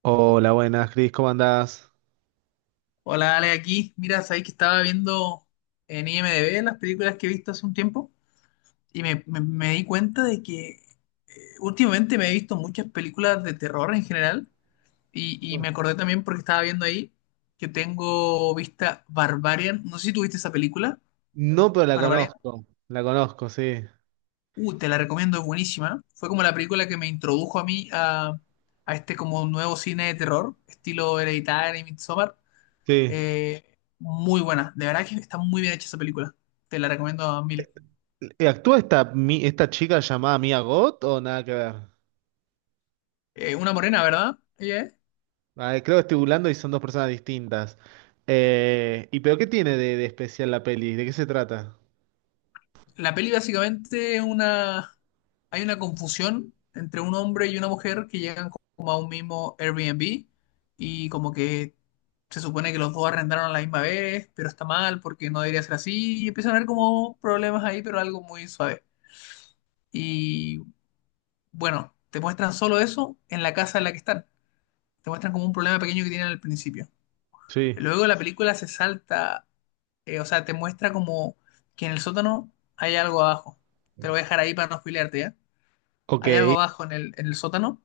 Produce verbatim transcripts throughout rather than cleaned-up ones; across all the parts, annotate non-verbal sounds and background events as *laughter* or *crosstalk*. Hola, buenas, Cris, ¿cómo andás? Hola, Ale, aquí. Mira, sabéis que estaba viendo en I M D b las películas que he visto hace un tiempo y me, me- me di cuenta de que eh, últimamente me he visto muchas películas de terror en general y, y me acordé también porque estaba viendo ahí que tengo vista Barbarian. No sé si tú viste esa película, No, pero la Barbarian. conozco, la conozco, sí. Uh, te la recomiendo, es buenísima. Fue como la película que me introdujo a mí a, a este como nuevo cine de terror, estilo Hereditary y Midsommar. Sí. Eh, Muy buena. De verdad que está muy bien hecha esa película. Te la recomiendo a mil. Eh, ¿Actúa esta, mi- esta chica llamada Mia Gott o nada que ver? Eh, una morena, ¿verdad? Ella es. Ah, creo que estoy burlando y son dos personas distintas. Eh, ¿y pero qué tiene de, de especial la peli? ¿De qué se trata? La peli básicamente es una... Hay una confusión entre un hombre y una mujer que llegan como a un mismo Airbnb y como que se supone que los dos arrendaron a la misma vez, pero está mal porque no debería ser así y empiezan a haber como problemas ahí, pero algo muy suave. Y bueno, te muestran solo eso en la casa en la que están. Te muestran como un problema pequeño que tienen al principio. Sí. Luego la película se salta, eh, o sea, te muestra como que en el sótano hay algo abajo. Te lo voy a dejar ahí para no spoilearte, ¿ya? Hay algo Ok. abajo en el, en el sótano.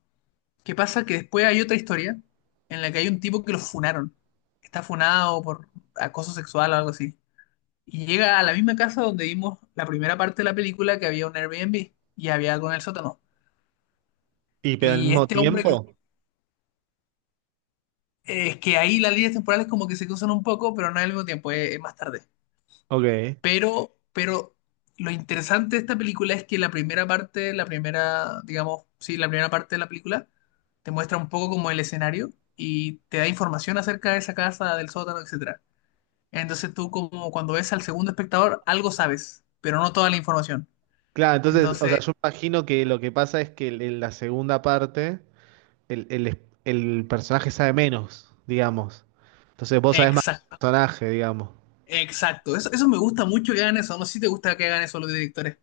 ¿Qué pasa? Que después hay otra historia en la que hay un tipo que lo funaron. Está funado por acoso sexual o algo así. Y llega a la misma casa donde vimos la primera parte de la película que había un Airbnb y había algo en el sótano. ¿Y pero al Y mismo este hombre que... tiempo? Es que ahí las líneas temporales como que se cruzan un poco, pero no al mismo tiempo, es es más tarde. Ok. Pero, pero lo interesante de esta película es que la primera parte, la primera, digamos, sí, la primera parte de la película te muestra un poco como el escenario y te da información acerca de esa casa, del sótano, etcétera. Entonces tú como cuando ves al segundo espectador, algo sabes, pero no toda la información. Claro, entonces, o sea, Entonces, yo imagino que lo que pasa es que en la segunda parte. el, el- el personaje sabe menos, digamos. Entonces vos sabés más del exacto, personaje, digamos. exacto. Eso, eso me gusta mucho que hagan eso. No sé si te gusta que hagan eso los directores.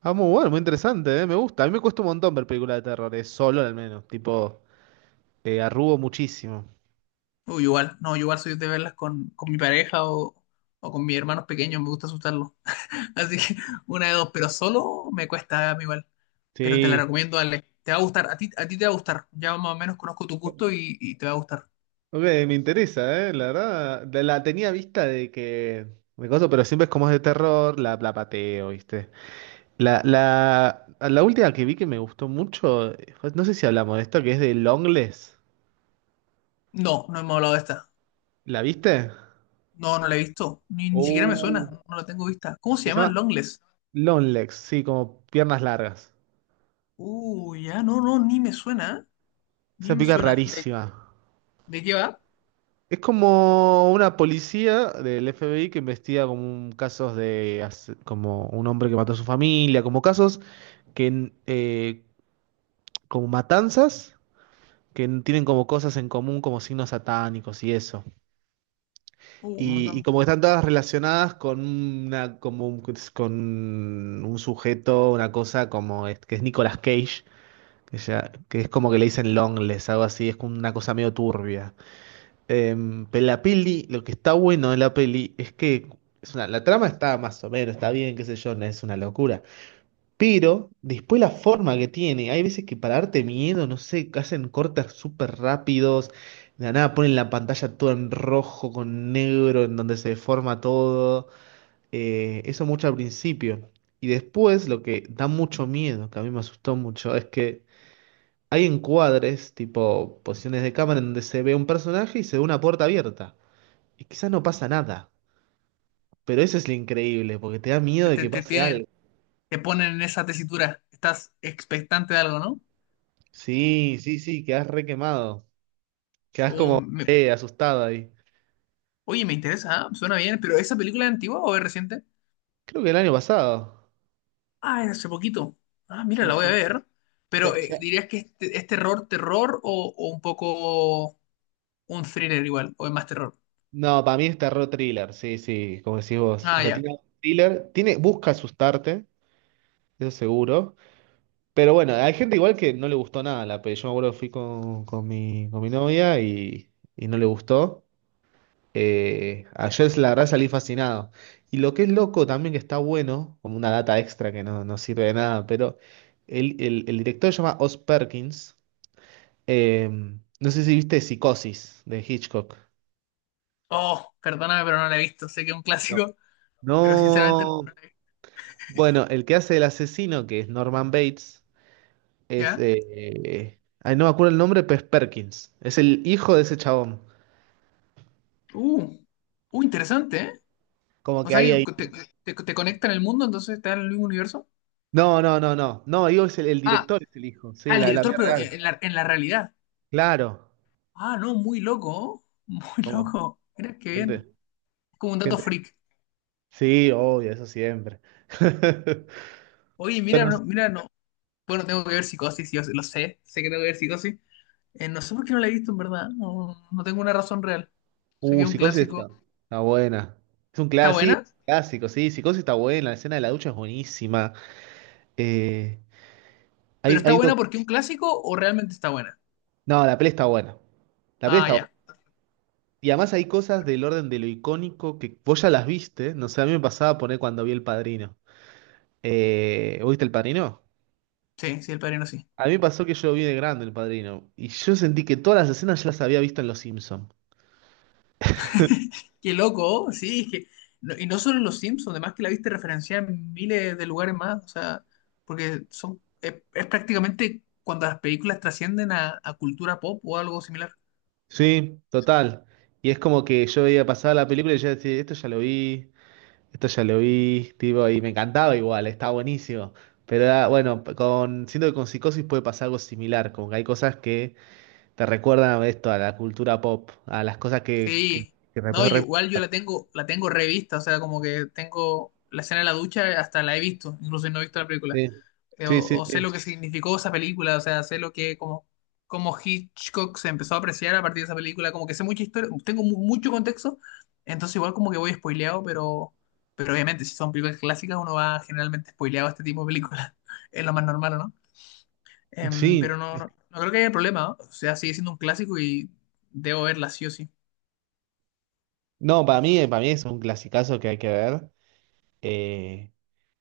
Ah, muy bueno, muy interesante, ¿eh? Me gusta. A mí me cuesta un montón ver películas de terror, es solo al menos. Tipo, eh, arrugo muchísimo. O igual, no, yo igual soy de verlas con, con mi pareja o, o con mis hermanos pequeños, me gusta asustarlos. Así que una de dos, pero solo me cuesta a mí igual. Pero te la Sí. recomiendo, Ale. Te va a gustar, a ti, a ti te va a gustar. Ya más o menos conozco tu gusto y, y te va a gustar. Ok, me interesa, ¿eh? La verdad, la, la tenía vista de que... Me coso, pero siempre es como es de terror, la, la pateo, ¿viste? La, la, la última que vi que me gustó mucho, eh, fue- no sé si hablamos de esto, que es de longlegs. No, no hemos hablado de esta. ¿La viste? No, no la he visto. Ni, ni siquiera me Uh, suena. No la tengo vista. ¿Cómo se Se llama? llama Longless. Long legs, sí, como piernas largas. Uh, ya, no, no, ni me suena, ¿eh? Ni Esa me pica suena. ¿De, rarísima. ¿De qué va? Es como una policía del F B I que investiga como un- casos de as- como un hombre que mató a su familia, como casos que n- eh, como matanzas que n- tienen como cosas en común, como signos satánicos y eso. Uh, un Y, y montón. como que están todas relacionadas con una como un, con un sujeto, una cosa como es- que es Nicolas Cage, que, ya- que es como que le dicen Longless, algo así, es como una cosa medio turbia. Em, pero la peli, lo que está bueno de la peli es que es una, la trama está más o menos, está bien, qué sé yo, no es una locura. Pero después la forma que tiene, hay veces que para darte miedo, no sé, hacen cortes súper rápidos, de la nada ponen la pantalla toda en rojo con negro, en donde se deforma todo. Eh, eso mucho al principio. Y después lo que da mucho miedo, que a mí me asustó mucho, es que hay encuadres, tipo posiciones de cámara, en donde se ve un personaje y se ve una puerta abierta. Y quizás no pasa nada, pero eso es lo increíble, porque te da miedo Te, de te, que te pase tienen, algo. te ponen en esa tesitura. Estás expectante de algo, ¿no? Sí, sí, sí, quedás re quemado. Quedás Uh, como me- eh, asustado ahí. Oye, me interesa, ¿ah? Suena bien, pero ¿esa película es antigua o es reciente? Creo que el año pasado. Ah, es hace poquito. Ah, mira, Sí, la voy a sí. ver. Pero Ya- eh, ya- ¿dirías que este, es terror, terror o, o un poco un thriller igual? ¿O es más terror? No, para mí está re thriller, sí, sí, como decís vos. O Ah, sea, ya. tiene un thriller, tiene, busca asustarte, eso seguro. Pero bueno, hay gente igual que no le gustó nada la peli. Yo me acuerdo que fui con, con mi, con mi novia y, y no le gustó. Eh, ayer la verdad salí fascinado. Y lo que es loco también que está bueno, como una data extra que no, no sirve de nada, pero el, el- el director se llama Oz Perkins. Eh, no sé si viste Psicosis de Hitchcock. Oh, perdóname, pero no la he visto. Sé que es un No. clásico, *laughs* pero sinceramente no No. la he visto. Bueno, el que hace el asesino, que es Norman Bates, es... ¿Ya? eh, ay, no me acuerdo el nombre, pero es Perkins. Es el hijo de ese chabón. Uh, uh, interesante, ¿eh? Como O que sea hay que ahí... te, te, te conecta en el mundo, entonces está en el mismo universo. No, no, no, no. No, digo, es el, el Ah, director es el hijo. Sí, al la, la director, vida pero real. en la, en la realidad. Claro. Ah, no, muy loco, *laughs* ¿oh? Muy Como loco. Mira qué bien. gente, Es como un dato gente, freak. sí, obvio, eso siempre. *laughs* Oye, mira, Bueno, no- es- mira, no, Bueno, tengo que ver Psicosis, yo lo sé, sé que tengo que ver Psicosis. Eh, no sé por qué no la he visto en verdad, no, no tengo una razón real. Sé que uh, es un Psicosis clásico. está, está buena. Es un ¿Está clásico, buena? clásico, sí, Psicosis está buena, la escena de la ducha es buenísima. Eh, hay, ¿Pero hay está un buena doc- porque es un clásico o realmente está buena? no, la peli está buena. La peli Ah, está buena. ya. Y además hay cosas del orden de lo icónico que vos ya las viste, no sé, a mí me pasaba poner cuando vi El Padrino. Eh, ¿vos ¿viste El Padrino? Sí, sí, El Padrino sí. A mí me pasó que yo vi de grande El Padrino y yo sentí que todas las escenas ya las había visto en Los Simpsons. Qué loco, sí, es que... no- y no solo en Los Simpsons, además que la viste referenciada en miles de lugares más, o sea, porque son, es, es prácticamente cuando las películas trascienden a, a cultura pop o algo similar. Sí, total. Y es como que yo veía pasar la película y yo decía, esto ya lo vi, esto ya lo vi, tipo, y me encantaba igual, estaba buenísimo. Pero era- bueno, con, siento que con Psicosis puede pasar algo similar, como que hay cosas que te recuerdan a esto, a la cultura pop, a las cosas que, que, Sí, que rep- no, yo, rep- igual yo la tengo, la tengo revista, o sea, como que tengo la escena de la ducha, hasta la he visto, incluso no he visto la película, Sí, Eh, sí, o, sí. o sé Sí, lo que significó esa película, o sea, sé lo que, como, como Hitchcock se empezó a apreciar a partir de esa película, como que sé mucha historia, tengo mu- mucho contexto, entonces igual como que voy spoileado, pero, pero obviamente si son películas clásicas uno va generalmente spoileado a este tipo de películas, *laughs* es lo más normal, ¿o ¿no? Em, sí. Pero no, no, no creo que haya problema, ¿no? O sea, sigue siendo un clásico y debo verla sí o sí. No, para mí, para mí es un clasicazo que hay que ver. Eh,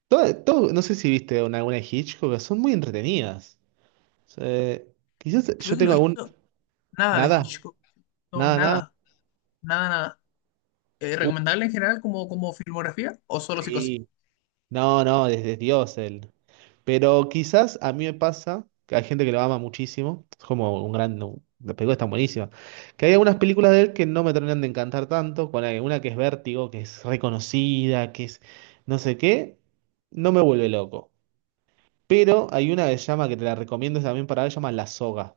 todo, todo- no sé si viste una, alguna de Hitchcock, pero son muy entretenidas. O sea, quizás Creo yo que no tengo he algún... visto. Nada de Nada, Hitchcock. No, nada, nada. nada. Nada, nada. Eh, Uh, ¿Recomendable en general como, como filmografía o solo psicosis? Sí. No, no, desde Dios él. Pero quizás a mí me pasa que hay gente que lo ama muchísimo. Es como un gran. Las películas están buenísimas. Que hay algunas películas de él que no me terminan de encantar tanto. Con una que es Vértigo, que es reconocida, que es no sé qué. No me vuelve loco. Pero hay una que se llama, que te la recomiendo también para ver, se llama La Soga.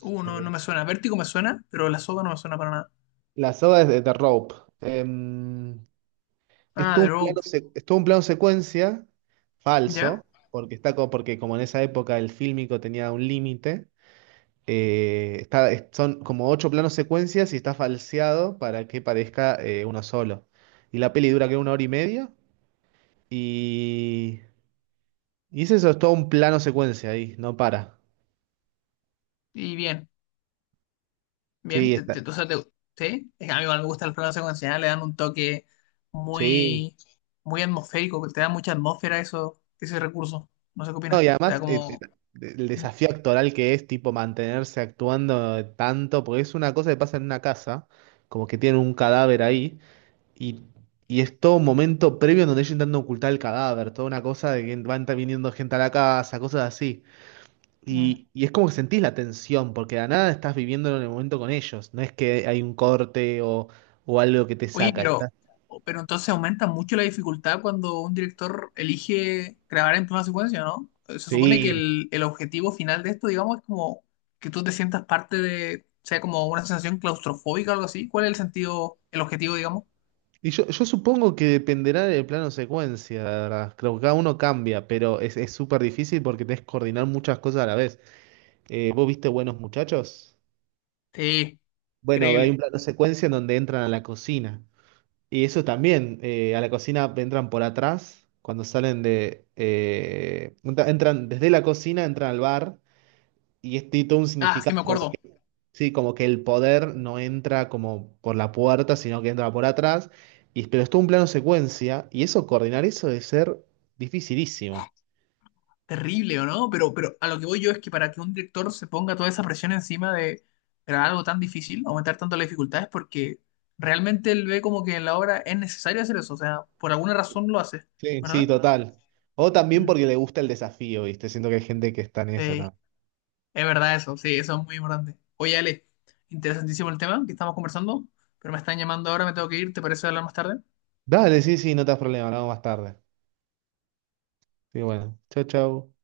Uh, no, no Eh, me suena. Vértigo me suena, pero La Soga no me suena para nada. La Soga es de The Rope. Em, Es Ah, todo The un plano, Rope. se- es todo un plano secuencia ¿Ya? falso, porque está como, porque como en esa época el fílmico tenía un límite, eh, está, es- son como ocho planos secuencias y está falseado para que parezca eh, uno solo. Y la peli dura que una hora y media y, y es eso, es todo un plano secuencia ahí, no para. Y bien, bien. Sí, Te, está, te- O sea, te- ¿sí? Es que a mí igual me gustan las películas secuenciales, le dan un toque sí. muy, muy atmosférico, que te da mucha atmósfera eso, ese recurso. No sé qué No, opinas. y Te da además eh, eh, como... el mm, desafío actoral que es tipo mantenerse actuando tanto, porque es una cosa que pasa en una casa como que tienen un cadáver ahí. Y, y es todo un momento previo en donde ellos intentan ocultar el cadáver, toda una cosa de que van viniendo gente a la casa, cosas así. mm. Y, y es como que sentís la tensión, porque de la nada estás viviéndolo en el momento con ellos. No es que hay un corte o, o algo que te Oye, saca. pero, Estás... pero entonces aumenta mucho la dificultad cuando un director elige grabar en plano secuencia, ¿no? Eh, Se supone que Sí. el, el objetivo final de esto, digamos, es como que tú te sientas parte de, sea como una sensación claustrofóbica o algo así. ¿Cuál es el sentido, el objetivo, digamos? Y yo, yo supongo que dependerá del plano secuencia, la verdad. Creo que cada uno cambia, pero es, es súper difícil porque tenés que coordinar muchas cosas a la vez. Eh, ¿vos viste Buenos Muchachos? Sí, Bueno, hay un increíble. plano secuencia en donde entran a la cocina. Y eso también, eh, a la cocina entran por atrás, cuando salen de... eh, entra- entran desde la cocina, entran al bar, y es tiene todo un Ah, sí, significado, me acuerdo. sí, como que el poder no entra como por la puerta, sino que entra por atrás, y, pero es todo un plano secuencia, y eso, coordinar eso debe ser dificilísimo. Terrible, ¿o no? Pero, pero a lo que voy yo es que para que un director se ponga toda esa presión encima de grabar algo tan difícil, aumentar tanto las dificultades, porque realmente él ve como que en la obra es necesario hacer eso, o sea, por alguna razón lo hace, Sí, sí, ¿verdad? total. O también Mm, porque le gusta el desafío, ¿viste? Siento que hay gente que está en esa Sí, también. es verdad eso, sí, eso es muy importante. Oye, Ale, interesantísimo el tema que estamos conversando, pero me están llamando ahora, me tengo que ir, ¿te parece hablar más tarde? Dale, sí, sí, no te das problema, hablamos más tarde. Sí, bueno, chau, chau.